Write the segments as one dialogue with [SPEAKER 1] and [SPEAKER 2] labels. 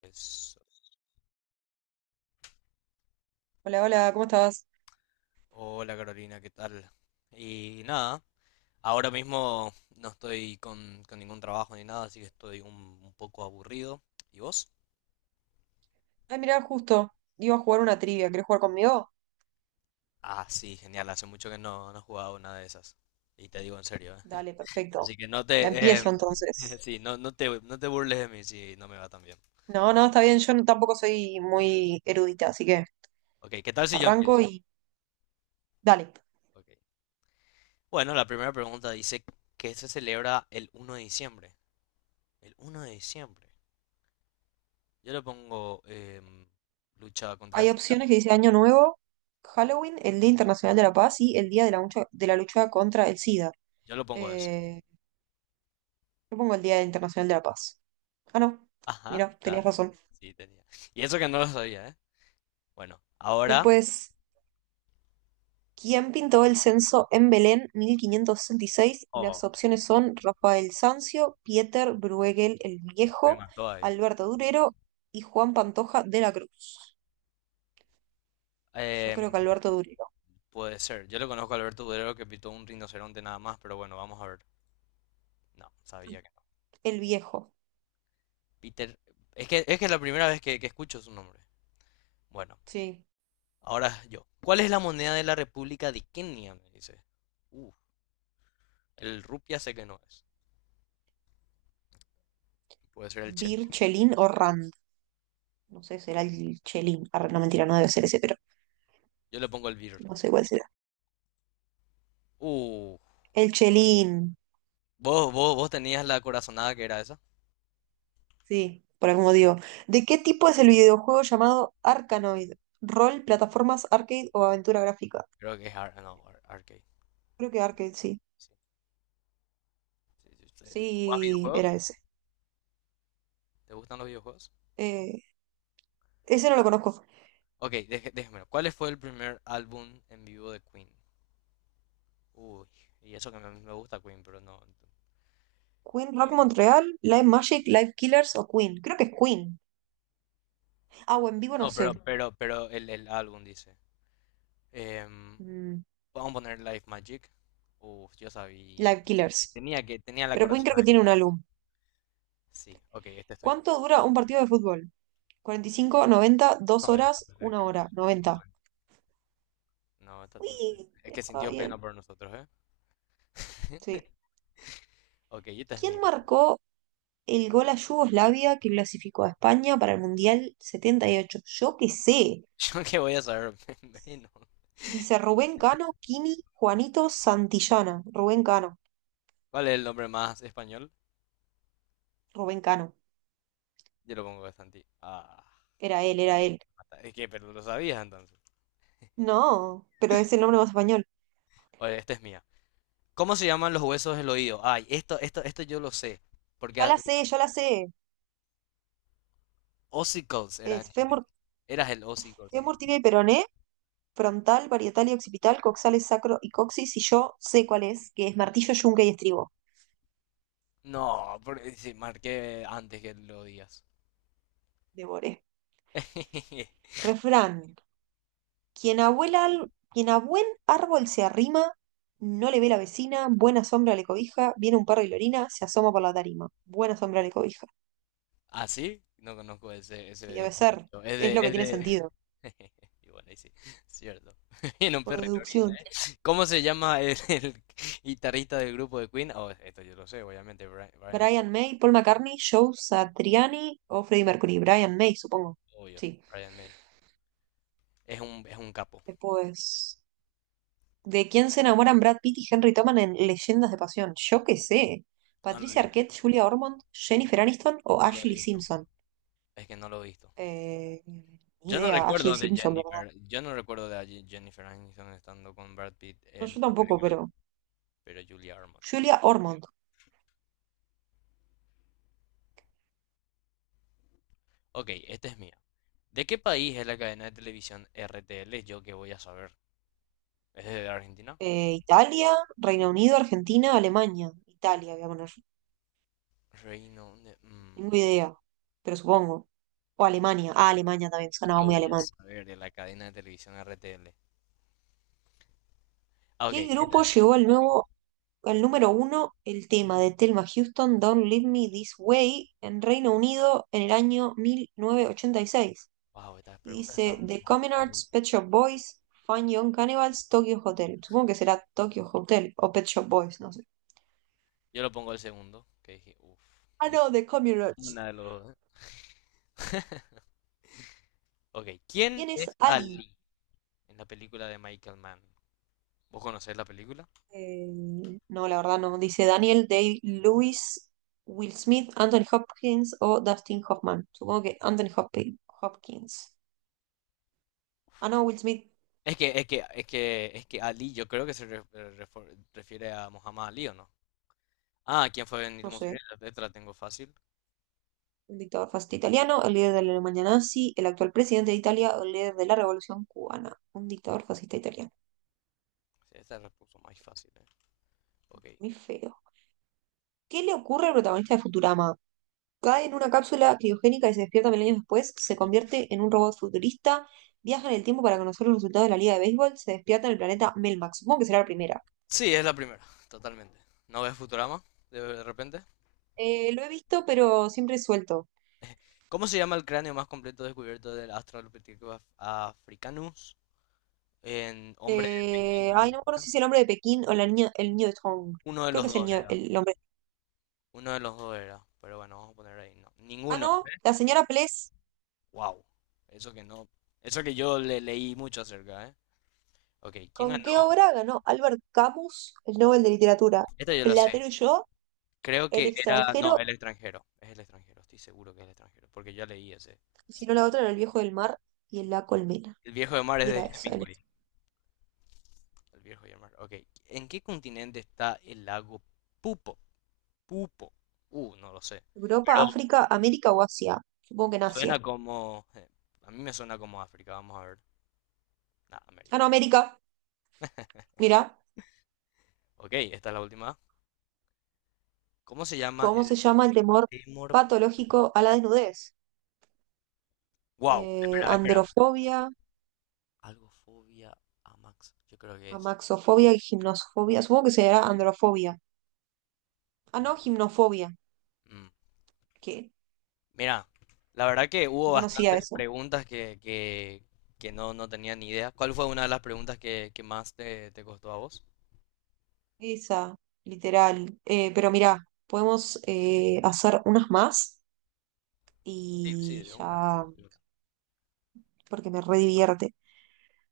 [SPEAKER 1] Pues,
[SPEAKER 2] Hola, hola, ¿cómo estás?
[SPEAKER 1] hola Carolina, ¿qué tal? Y nada, ahora mismo no estoy con ningún trabajo ni nada, así que estoy un poco aburrido. ¿Y vos?
[SPEAKER 2] Ay, mirá, justo, iba a jugar una trivia. ¿Querés jugar conmigo?
[SPEAKER 1] Ah, sí, genial, hace mucho que no he jugado una de esas. Y te digo en serio, ¿eh?
[SPEAKER 2] Dale, perfecto.
[SPEAKER 1] Así que no
[SPEAKER 2] La
[SPEAKER 1] te...
[SPEAKER 2] empiezo entonces.
[SPEAKER 1] sí, no, no te burles de mí si no me va tan bien.
[SPEAKER 2] No, no, está bien, yo no- tampoco soy muy erudita, así que
[SPEAKER 1] Ok, ¿qué tal si yo
[SPEAKER 2] arranco
[SPEAKER 1] empiezo?
[SPEAKER 2] y dale.
[SPEAKER 1] Ok. Bueno, la primera pregunta dice que se celebra el uno de diciembre. El uno de diciembre. Yo le pongo lucha contra el
[SPEAKER 2] Hay opciones
[SPEAKER 1] SIDA.
[SPEAKER 2] que dice Año Nuevo, Halloween, el Día Internacional de la Paz y el Día de la Lucha, contra el SIDA.
[SPEAKER 1] Yo lo pongo eso.
[SPEAKER 2] Eh, yo pongo el Día Internacional de la Paz. Ah, no,
[SPEAKER 1] Ajá,
[SPEAKER 2] mira, tenías
[SPEAKER 1] ya.
[SPEAKER 2] razón.
[SPEAKER 1] Sí, tenía. Y eso que no lo sabía, ¿eh? Bueno, ahora.
[SPEAKER 2] Después, ¿quién pintó el censo en Belén 1566? Y las
[SPEAKER 1] Oh,
[SPEAKER 2] opciones son Rafael Sanzio, Pieter Bruegel el
[SPEAKER 1] es que me
[SPEAKER 2] Viejo,
[SPEAKER 1] mató ahí.
[SPEAKER 2] Alberto Durero y Juan Pantoja de la Cruz. Yo
[SPEAKER 1] Em,
[SPEAKER 2] creo que Alberto Durero.
[SPEAKER 1] Puede ser. Yo le conozco a Alberto Durero que pitó un rinoceronte nada más, pero bueno, vamos a ver. No, sabía que no.
[SPEAKER 2] El Viejo.
[SPEAKER 1] Peter. Es que es la primera vez que escucho su nombre. Bueno,
[SPEAKER 2] Sí.
[SPEAKER 1] ahora yo. ¿Cuál es la moneda de la República de Kenia? Me dice. Uh, el rupia sé que no es. Puede ser el chel.
[SPEAKER 2] Bir Chelín o Rand. No sé, será el Chelín. Arre, no, mentira, no debe ser ese, pero
[SPEAKER 1] Yo le pongo el birr.
[SPEAKER 2] no sé cuál será.
[SPEAKER 1] Uh,
[SPEAKER 2] El Chelín.
[SPEAKER 1] ¿vos tenías la corazonada que era esa?
[SPEAKER 2] Sí, por algún digo. ¿De qué tipo es el videojuego llamado Arkanoid? ¿Rol, plataformas, arcade o aventura gráfica?
[SPEAKER 1] Creo que es ar- no, ar- arcade.
[SPEAKER 2] Creo que arcade, sí.
[SPEAKER 1] Sí. Sí, sí, sí. ¿Jugás
[SPEAKER 2] Sí,
[SPEAKER 1] videojuegos?
[SPEAKER 2] era ese.
[SPEAKER 1] ¿Te gustan los videojuegos?
[SPEAKER 2] Eh, Ese no lo conozco.
[SPEAKER 1] Ok, déjemelo. ¿Cuál fue el primer álbum en vivo de Queen? Uy, y eso que me gusta Queen, pero no.
[SPEAKER 2] Queen, Rock Montreal, Live Magic, Live Killers o Queen. Creo que es Queen. Ah, o en vivo no
[SPEAKER 1] No,
[SPEAKER 2] sé.
[SPEAKER 1] pero el álbum dice. Em,
[SPEAKER 2] Mm,
[SPEAKER 1] vamos a poner Life Magic. Uf, yo sabía.
[SPEAKER 2] Live
[SPEAKER 1] Sí,
[SPEAKER 2] Killers.
[SPEAKER 1] Tenía la
[SPEAKER 2] Pero Queen creo que
[SPEAKER 1] corazonada que
[SPEAKER 2] tiene un
[SPEAKER 1] era.
[SPEAKER 2] álbum.
[SPEAKER 1] Sí, ok, este es tuyo.
[SPEAKER 2] ¿Cuánto dura un partido de fútbol? 45, 90, dos
[SPEAKER 1] 90,
[SPEAKER 2] horas,
[SPEAKER 1] pues, es
[SPEAKER 2] una
[SPEAKER 1] que...
[SPEAKER 2] hora, 90.
[SPEAKER 1] No, esta tu...
[SPEAKER 2] Uy,
[SPEAKER 1] Es que
[SPEAKER 2] estaba
[SPEAKER 1] sintió pena
[SPEAKER 2] bien.
[SPEAKER 1] por nosotros, ¿eh?
[SPEAKER 2] Sí.
[SPEAKER 1] Ok, esta es
[SPEAKER 2] ¿Quién
[SPEAKER 1] mía.
[SPEAKER 2] marcó el gol a Yugoslavia que clasificó a España para el Mundial 78? Yo qué sé.
[SPEAKER 1] Yo que voy a saber menos.
[SPEAKER 2] Dice Rubén Cano, Kini, Juanito Santillana. Rubén Cano.
[SPEAKER 1] ¿Cuál es el nombre más español?
[SPEAKER 2] Rubén Cano.
[SPEAKER 1] Yo lo pongo bastante. Ah,
[SPEAKER 2] Era él, era él.
[SPEAKER 1] es que, pero lo sabías entonces.
[SPEAKER 2] No, pero es el nombre más español.
[SPEAKER 1] Oye, esta es mía. ¿Cómo se llaman los huesos del oído? Ay, esto yo lo sé. Porque
[SPEAKER 2] Ya
[SPEAKER 1] a-
[SPEAKER 2] la sé, ya la sé.
[SPEAKER 1] ossicles era en
[SPEAKER 2] Es
[SPEAKER 1] inglés.
[SPEAKER 2] fémur,
[SPEAKER 1] Eras el ossicles en
[SPEAKER 2] fémur,
[SPEAKER 1] inglés.
[SPEAKER 2] tibia y peroné, frontal, parietal y occipital, coxales, sacro y coxis. Y yo sé cuál es, que es martillo, yunque y estribo.
[SPEAKER 1] No, porque sí, marqué antes que lo digas.
[SPEAKER 2] Devoré. Refrán. Quien a buen árbol se arrima, no le ve la vecina, buena sombra le cobija, viene un perro y lo orina, se asoma por la tarima. Buena sombra le cobija.
[SPEAKER 1] ¿Así? No conozco ese,
[SPEAKER 2] Y
[SPEAKER 1] ese,
[SPEAKER 2] debe
[SPEAKER 1] ese
[SPEAKER 2] ser,
[SPEAKER 1] dicho.
[SPEAKER 2] es lo que
[SPEAKER 1] Es
[SPEAKER 2] tiene
[SPEAKER 1] de...
[SPEAKER 2] sentido,
[SPEAKER 1] Y bueno, ahí sí, cierto. En un
[SPEAKER 2] por
[SPEAKER 1] perro y orina,
[SPEAKER 2] deducción.
[SPEAKER 1] ¿eh? ¿Cómo se llama el guitarrista del grupo de Queen? Oh, esto yo lo sé, obviamente,
[SPEAKER 2] Brian May, Paul McCartney, Joe Satriani o Freddie Mercury. Brian May, supongo.
[SPEAKER 1] obvio,
[SPEAKER 2] Sí.
[SPEAKER 1] Brian May. Es es un capo.
[SPEAKER 2] Después, ¿de quién se enamoran Brad Pitt y Henry Toman en Leyendas de Pasión? Yo qué sé.
[SPEAKER 1] No lo he
[SPEAKER 2] Patricia
[SPEAKER 1] visto,
[SPEAKER 2] Arquette, Julia Ormond, Jennifer Aniston o
[SPEAKER 1] no lo he
[SPEAKER 2] Ashley
[SPEAKER 1] visto.
[SPEAKER 2] Simpson.
[SPEAKER 1] Es que no lo he visto.
[SPEAKER 2] Eh, Ni
[SPEAKER 1] Yo no
[SPEAKER 2] idea, Ashley
[SPEAKER 1] recuerdo de
[SPEAKER 2] Simpson, me.
[SPEAKER 1] Jennifer. Yo no recuerdo Jennifer Aniston estando con Brad Pitt
[SPEAKER 2] No,
[SPEAKER 1] en.
[SPEAKER 2] yo tampoco, pero.
[SPEAKER 1] Pero Julia Ormond.
[SPEAKER 2] Julia Ormond.
[SPEAKER 1] Ok, esta es mía. ¿De qué país es la cadena de televisión RTL? Yo que voy a saber. ¿Es de Argentina?
[SPEAKER 2] Italia, Reino Unido, Argentina, Alemania. Italia, voy a poner.
[SPEAKER 1] Reino de...
[SPEAKER 2] Tengo idea, pero supongo. O Alemania. Ah, Alemania también,
[SPEAKER 1] ¿y
[SPEAKER 2] sonaba
[SPEAKER 1] yo
[SPEAKER 2] muy
[SPEAKER 1] voy a
[SPEAKER 2] alemán.
[SPEAKER 1] saber de la cadena de televisión RTL? Ah, ok.
[SPEAKER 2] ¿Qué grupo llevó al nuevo, al número uno el tema de Thelma Houston, Don't Leave Me This Way, en Reino Unido en el año 1986?
[SPEAKER 1] Wow, estas
[SPEAKER 2] Y
[SPEAKER 1] preguntas
[SPEAKER 2] seis?
[SPEAKER 1] están
[SPEAKER 2] Y dice The Common
[SPEAKER 1] mortales.
[SPEAKER 2] Arts, Pet Shop Boys, Fun Young Cannibals, Tokyo Hotel. Supongo que será Tokyo Hotel o Pet Shop Boys, no sé.
[SPEAKER 1] Yo lo pongo el segundo, que dije, uff,
[SPEAKER 2] Ah,
[SPEAKER 1] ni
[SPEAKER 2] no, The Common Arts.
[SPEAKER 1] una de los dos. Ok, ¿quién
[SPEAKER 2] ¿Quién es
[SPEAKER 1] es
[SPEAKER 2] Ali?
[SPEAKER 1] Ali? En la película de Michael Mann. ¿Vos conocés la película?
[SPEAKER 2] Eh, no, la verdad no. Dice Daniel Day-Lewis, Will Smith, Anthony Hopkins o Dustin Hoffman. Supongo que Anthony Hopkins. Hopkins. Ah, no, Will Smith.
[SPEAKER 1] Es que Ali, yo creo que se refiere a Muhammad Ali, ¿o no? Ah, ¿quién fue Benito
[SPEAKER 2] No sé.
[SPEAKER 1] Mussolini? Esta la tengo fácil.
[SPEAKER 2] Un dictador fascista italiano, el líder de la Alemania nazi, el actual presidente de Italia o el líder de la Revolución cubana. Un dictador fascista italiano.
[SPEAKER 1] Sí, esta la puso más fácil, eh. Ok.
[SPEAKER 2] Muy feo. ¿Qué le ocurre al protagonista de Futurama? Cae en una cápsula criogénica y se despierta 1000 años después, se
[SPEAKER 1] Sí.
[SPEAKER 2] convierte en un robot futurista, viaja en el tiempo para conocer los resultados de la Liga de Béisbol, se despierta en el planeta Melmac. Supongo que será la primera.
[SPEAKER 1] Sí, es la primera, totalmente. ¿No ves Futurama? De repente.
[SPEAKER 2] Lo he visto, pero siempre suelto.
[SPEAKER 1] ¿Cómo se llama el cráneo más completo descubierto del Australopithecus africanus? En hombre de Pekín, creo
[SPEAKER 2] Ay,
[SPEAKER 1] que
[SPEAKER 2] no me acuerdo
[SPEAKER 1] era.
[SPEAKER 2] si es el hombre de Pekín o la niña, el niño de Tong.
[SPEAKER 1] Uno de
[SPEAKER 2] Creo
[SPEAKER 1] los
[SPEAKER 2] que es el
[SPEAKER 1] dos
[SPEAKER 2] niño,
[SPEAKER 1] era.
[SPEAKER 2] el hombre.
[SPEAKER 1] Uno de los dos era. Pero bueno, vamos a poner ahí. No.
[SPEAKER 2] Ah,
[SPEAKER 1] Ninguno.
[SPEAKER 2] no, la señora Pless.
[SPEAKER 1] Wow. Eso que no. Eso que yo le leí mucho acerca, ¿eh? Ok, ¿quién ganó?
[SPEAKER 2] ¿Con qué obra ganó Albert Camus el Nobel de Literatura?
[SPEAKER 1] Esta yo la sé.
[SPEAKER 2] Platero y yo,
[SPEAKER 1] Creo
[SPEAKER 2] El
[SPEAKER 1] que era. No,
[SPEAKER 2] extranjero,
[SPEAKER 1] el extranjero. Es el extranjero, estoy seguro que es el extranjero. Porque ya leí ese.
[SPEAKER 2] y si
[SPEAKER 1] Sí.
[SPEAKER 2] no la otra era El viejo del mar y en La colmena.
[SPEAKER 1] El viejo de mar es
[SPEAKER 2] Y
[SPEAKER 1] de
[SPEAKER 2] era esa, el-
[SPEAKER 1] Hemingway. El viejo de mar. Ok. ¿En qué continente está el lago Pupo? Pupo. No lo sé.
[SPEAKER 2] Europa,
[SPEAKER 1] Pero
[SPEAKER 2] África, América o Asia. Supongo que en Asia.
[SPEAKER 1] suena como. A mí me suena como África. Vamos a ver. Nah,
[SPEAKER 2] Ah,
[SPEAKER 1] América.
[SPEAKER 2] no, América. Mira,
[SPEAKER 1] Ok, esta es la última. ¿Cómo se llama
[SPEAKER 2] ¿cómo
[SPEAKER 1] el
[SPEAKER 2] se llama el temor
[SPEAKER 1] Timor?
[SPEAKER 2] patológico a la desnudez?
[SPEAKER 1] Wow. Espera, espera.
[SPEAKER 2] Androfobia,
[SPEAKER 1] Algo fobia a Max. Yo creo que es.
[SPEAKER 2] amaxofobia y gimnosofobia. Supongo que será androfobia. Ah,
[SPEAKER 1] Y-
[SPEAKER 2] no, gimnofobia.
[SPEAKER 1] mm,
[SPEAKER 2] ¿Qué?
[SPEAKER 1] Mira, la verdad que hubo
[SPEAKER 2] No conocía
[SPEAKER 1] bastantes
[SPEAKER 2] eso.
[SPEAKER 1] preguntas que no, no tenía ni idea. ¿Cuál fue una de las preguntas que más te costó a vos?
[SPEAKER 2] Esa, literal. Pero mirá, podemos hacer unas más
[SPEAKER 1] Sí, sí,
[SPEAKER 2] y
[SPEAKER 1] de una.
[SPEAKER 2] ya,
[SPEAKER 1] De una.
[SPEAKER 2] porque me redivierte.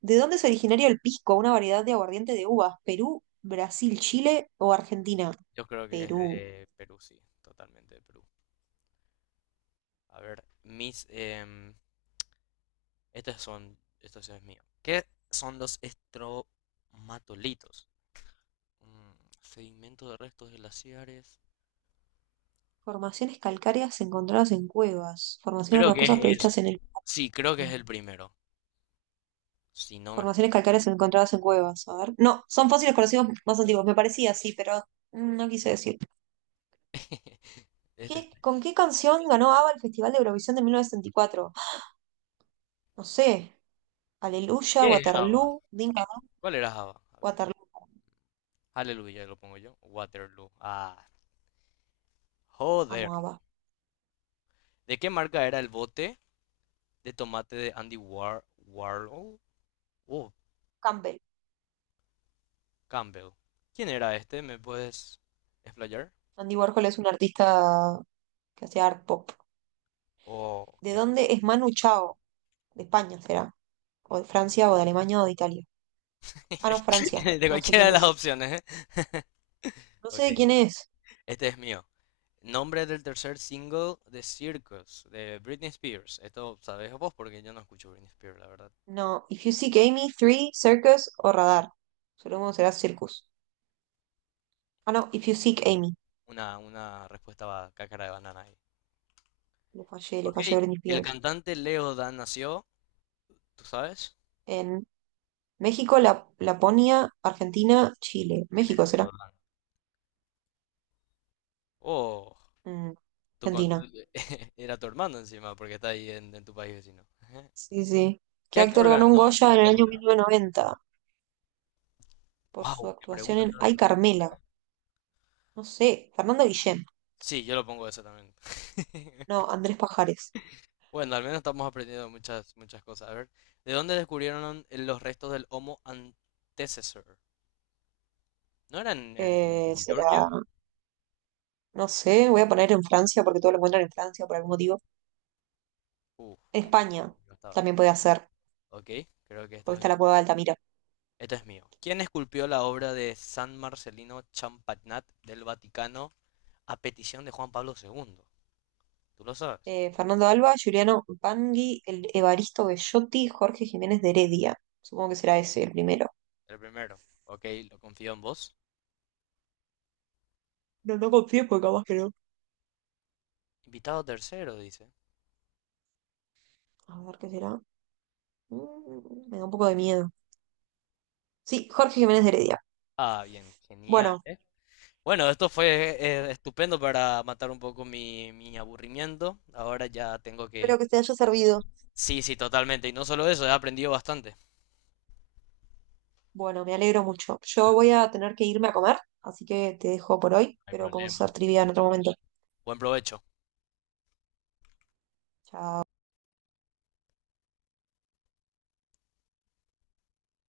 [SPEAKER 2] ¿De dónde es originario el pisco? Una variedad de aguardiente de uvas. ¿Perú, Brasil, Chile o Argentina?
[SPEAKER 1] Yo creo que es
[SPEAKER 2] Perú.
[SPEAKER 1] de Perú, sí, totalmente de Perú. A ver, mis... estos son... Esto sí es mío. ¿Qué son los estromatolitos? Mm, sedimento de restos glaciares.
[SPEAKER 2] Formaciones calcáreas encontradas en cuevas. Formaciones
[SPEAKER 1] Creo que es
[SPEAKER 2] rocosas
[SPEAKER 1] eso.
[SPEAKER 2] previstas en el
[SPEAKER 1] Sí, creo que es
[SPEAKER 2] Páramo.
[SPEAKER 1] el primero. Si no me estoy...
[SPEAKER 2] Formaciones calcáreas encontradas en cuevas. A ver. No, son fósiles conocidos más antiguos. Me parecía así, pero no quise decir.
[SPEAKER 1] Este es...
[SPEAKER 2] ¿Con qué canción ganó ABBA el Festival de Eurovisión de 1974? No sé, Aleluya,
[SPEAKER 1] ¿Qué es Java?
[SPEAKER 2] Waterloo, Dinka,
[SPEAKER 1] ¿Cuál era Java? A ver.
[SPEAKER 2] Waterloo,
[SPEAKER 1] Aleluya, lo pongo yo. Waterloo. Ah,
[SPEAKER 2] amo
[SPEAKER 1] joder.
[SPEAKER 2] ABBA.
[SPEAKER 1] ¿De qué marca era el bote de tomate de Andy Warhol? Oh,
[SPEAKER 2] Campbell,
[SPEAKER 1] Campbell. ¿Quién era este? ¿Me puedes explayar?
[SPEAKER 2] Andy Warhol es un artista que hacía art pop.
[SPEAKER 1] Oh,
[SPEAKER 2] ¿De
[SPEAKER 1] ok.
[SPEAKER 2] dónde es Manu Chao? De España será, o de Francia, o de Alemania, o de Italia. Ah, no, Francia,
[SPEAKER 1] De
[SPEAKER 2] no sé
[SPEAKER 1] cualquiera
[SPEAKER 2] quién
[SPEAKER 1] de
[SPEAKER 2] es.
[SPEAKER 1] las opciones, ¿eh?
[SPEAKER 2] No sé
[SPEAKER 1] Ok,
[SPEAKER 2] de quién es.
[SPEAKER 1] este es mío. Nombre del tercer single de Circus, de Britney Spears. Esto sabes vos porque yo no escucho Britney Spears, la verdad.
[SPEAKER 2] No, If You Seek Amy, Three, Circus o Radar. Supongo que será Circus. Ah, no, If You Seek Amy.
[SPEAKER 1] Una respuesta cáscara de banana ahí.
[SPEAKER 2] Le
[SPEAKER 1] Ok,
[SPEAKER 2] fallé a Britney
[SPEAKER 1] el
[SPEAKER 2] Spears.
[SPEAKER 1] cantante Leo Dan nació, ¿tú sabes?
[SPEAKER 2] En México, Laponia, Argentina, Chile.
[SPEAKER 1] ¿Quién es
[SPEAKER 2] México será.
[SPEAKER 1] Leo Dan? Oh,
[SPEAKER 2] Mm,
[SPEAKER 1] tu con-
[SPEAKER 2] Argentina.
[SPEAKER 1] tu- era tu hermano encima, porque está ahí en tu país vecino. Ajá.
[SPEAKER 2] Sí, sí. ¿Qué
[SPEAKER 1] ¿Qué actor
[SPEAKER 2] actor ganó un
[SPEAKER 1] ganó?
[SPEAKER 2] Goya en el año 1990 por su
[SPEAKER 1] Wow, qué
[SPEAKER 2] actuación
[SPEAKER 1] preguntas
[SPEAKER 2] en
[SPEAKER 1] tan
[SPEAKER 2] Ay
[SPEAKER 1] difíciles.
[SPEAKER 2] Carmela? No sé, Fernando Guillén.
[SPEAKER 1] Sí, yo lo pongo eso también.
[SPEAKER 2] No, Andrés Pajares.
[SPEAKER 1] Bueno, al menos estamos aprendiendo muchas cosas. A ver, ¿de dónde descubrieron los restos del Homo antecessor? ¿No eran en Georgia?
[SPEAKER 2] Será, no sé, voy a poner en Francia porque todo lo encuentran en Francia por algún motivo.
[SPEAKER 1] Uf,
[SPEAKER 2] En
[SPEAKER 1] uno
[SPEAKER 2] España
[SPEAKER 1] que no estaba.
[SPEAKER 2] también puede ser,
[SPEAKER 1] Ok, creo que
[SPEAKER 2] porque
[SPEAKER 1] esto
[SPEAKER 2] está
[SPEAKER 1] es.
[SPEAKER 2] la cueva de Altamira.
[SPEAKER 1] Este es mío. ¿Quién esculpió la obra de San Marcelino Champagnat del Vaticano a petición de Juan Pablo II? Tú lo sabes.
[SPEAKER 2] Fernando Alba, Juliano Bangui, el Evaristo Bellotti, Jorge Jiménez de Heredia. Supongo que será ese el primero.
[SPEAKER 1] El primero. Ok, lo confío en vos.
[SPEAKER 2] No, no confío porque capaz que no.
[SPEAKER 1] Invitado tercero, dice.
[SPEAKER 2] A ver qué será. Me da un poco de miedo. Sí, Jorge Jiménez de Heredia.
[SPEAKER 1] Ah, bien, genial,
[SPEAKER 2] Bueno.
[SPEAKER 1] ¿eh? Bueno, esto fue estupendo para matar un poco mi aburrimiento. Ahora ya tengo
[SPEAKER 2] Espero
[SPEAKER 1] que...
[SPEAKER 2] que te haya servido.
[SPEAKER 1] Sí, sí, totalmente. Y no solo eso, he aprendido bastante. No
[SPEAKER 2] Bueno, me alegro mucho. Yo voy a tener que irme a comer, así que te dejo por hoy,
[SPEAKER 1] hay
[SPEAKER 2] pero podemos
[SPEAKER 1] problema.
[SPEAKER 2] hacer trivia en otro momento.
[SPEAKER 1] Buen provecho.
[SPEAKER 2] Chao.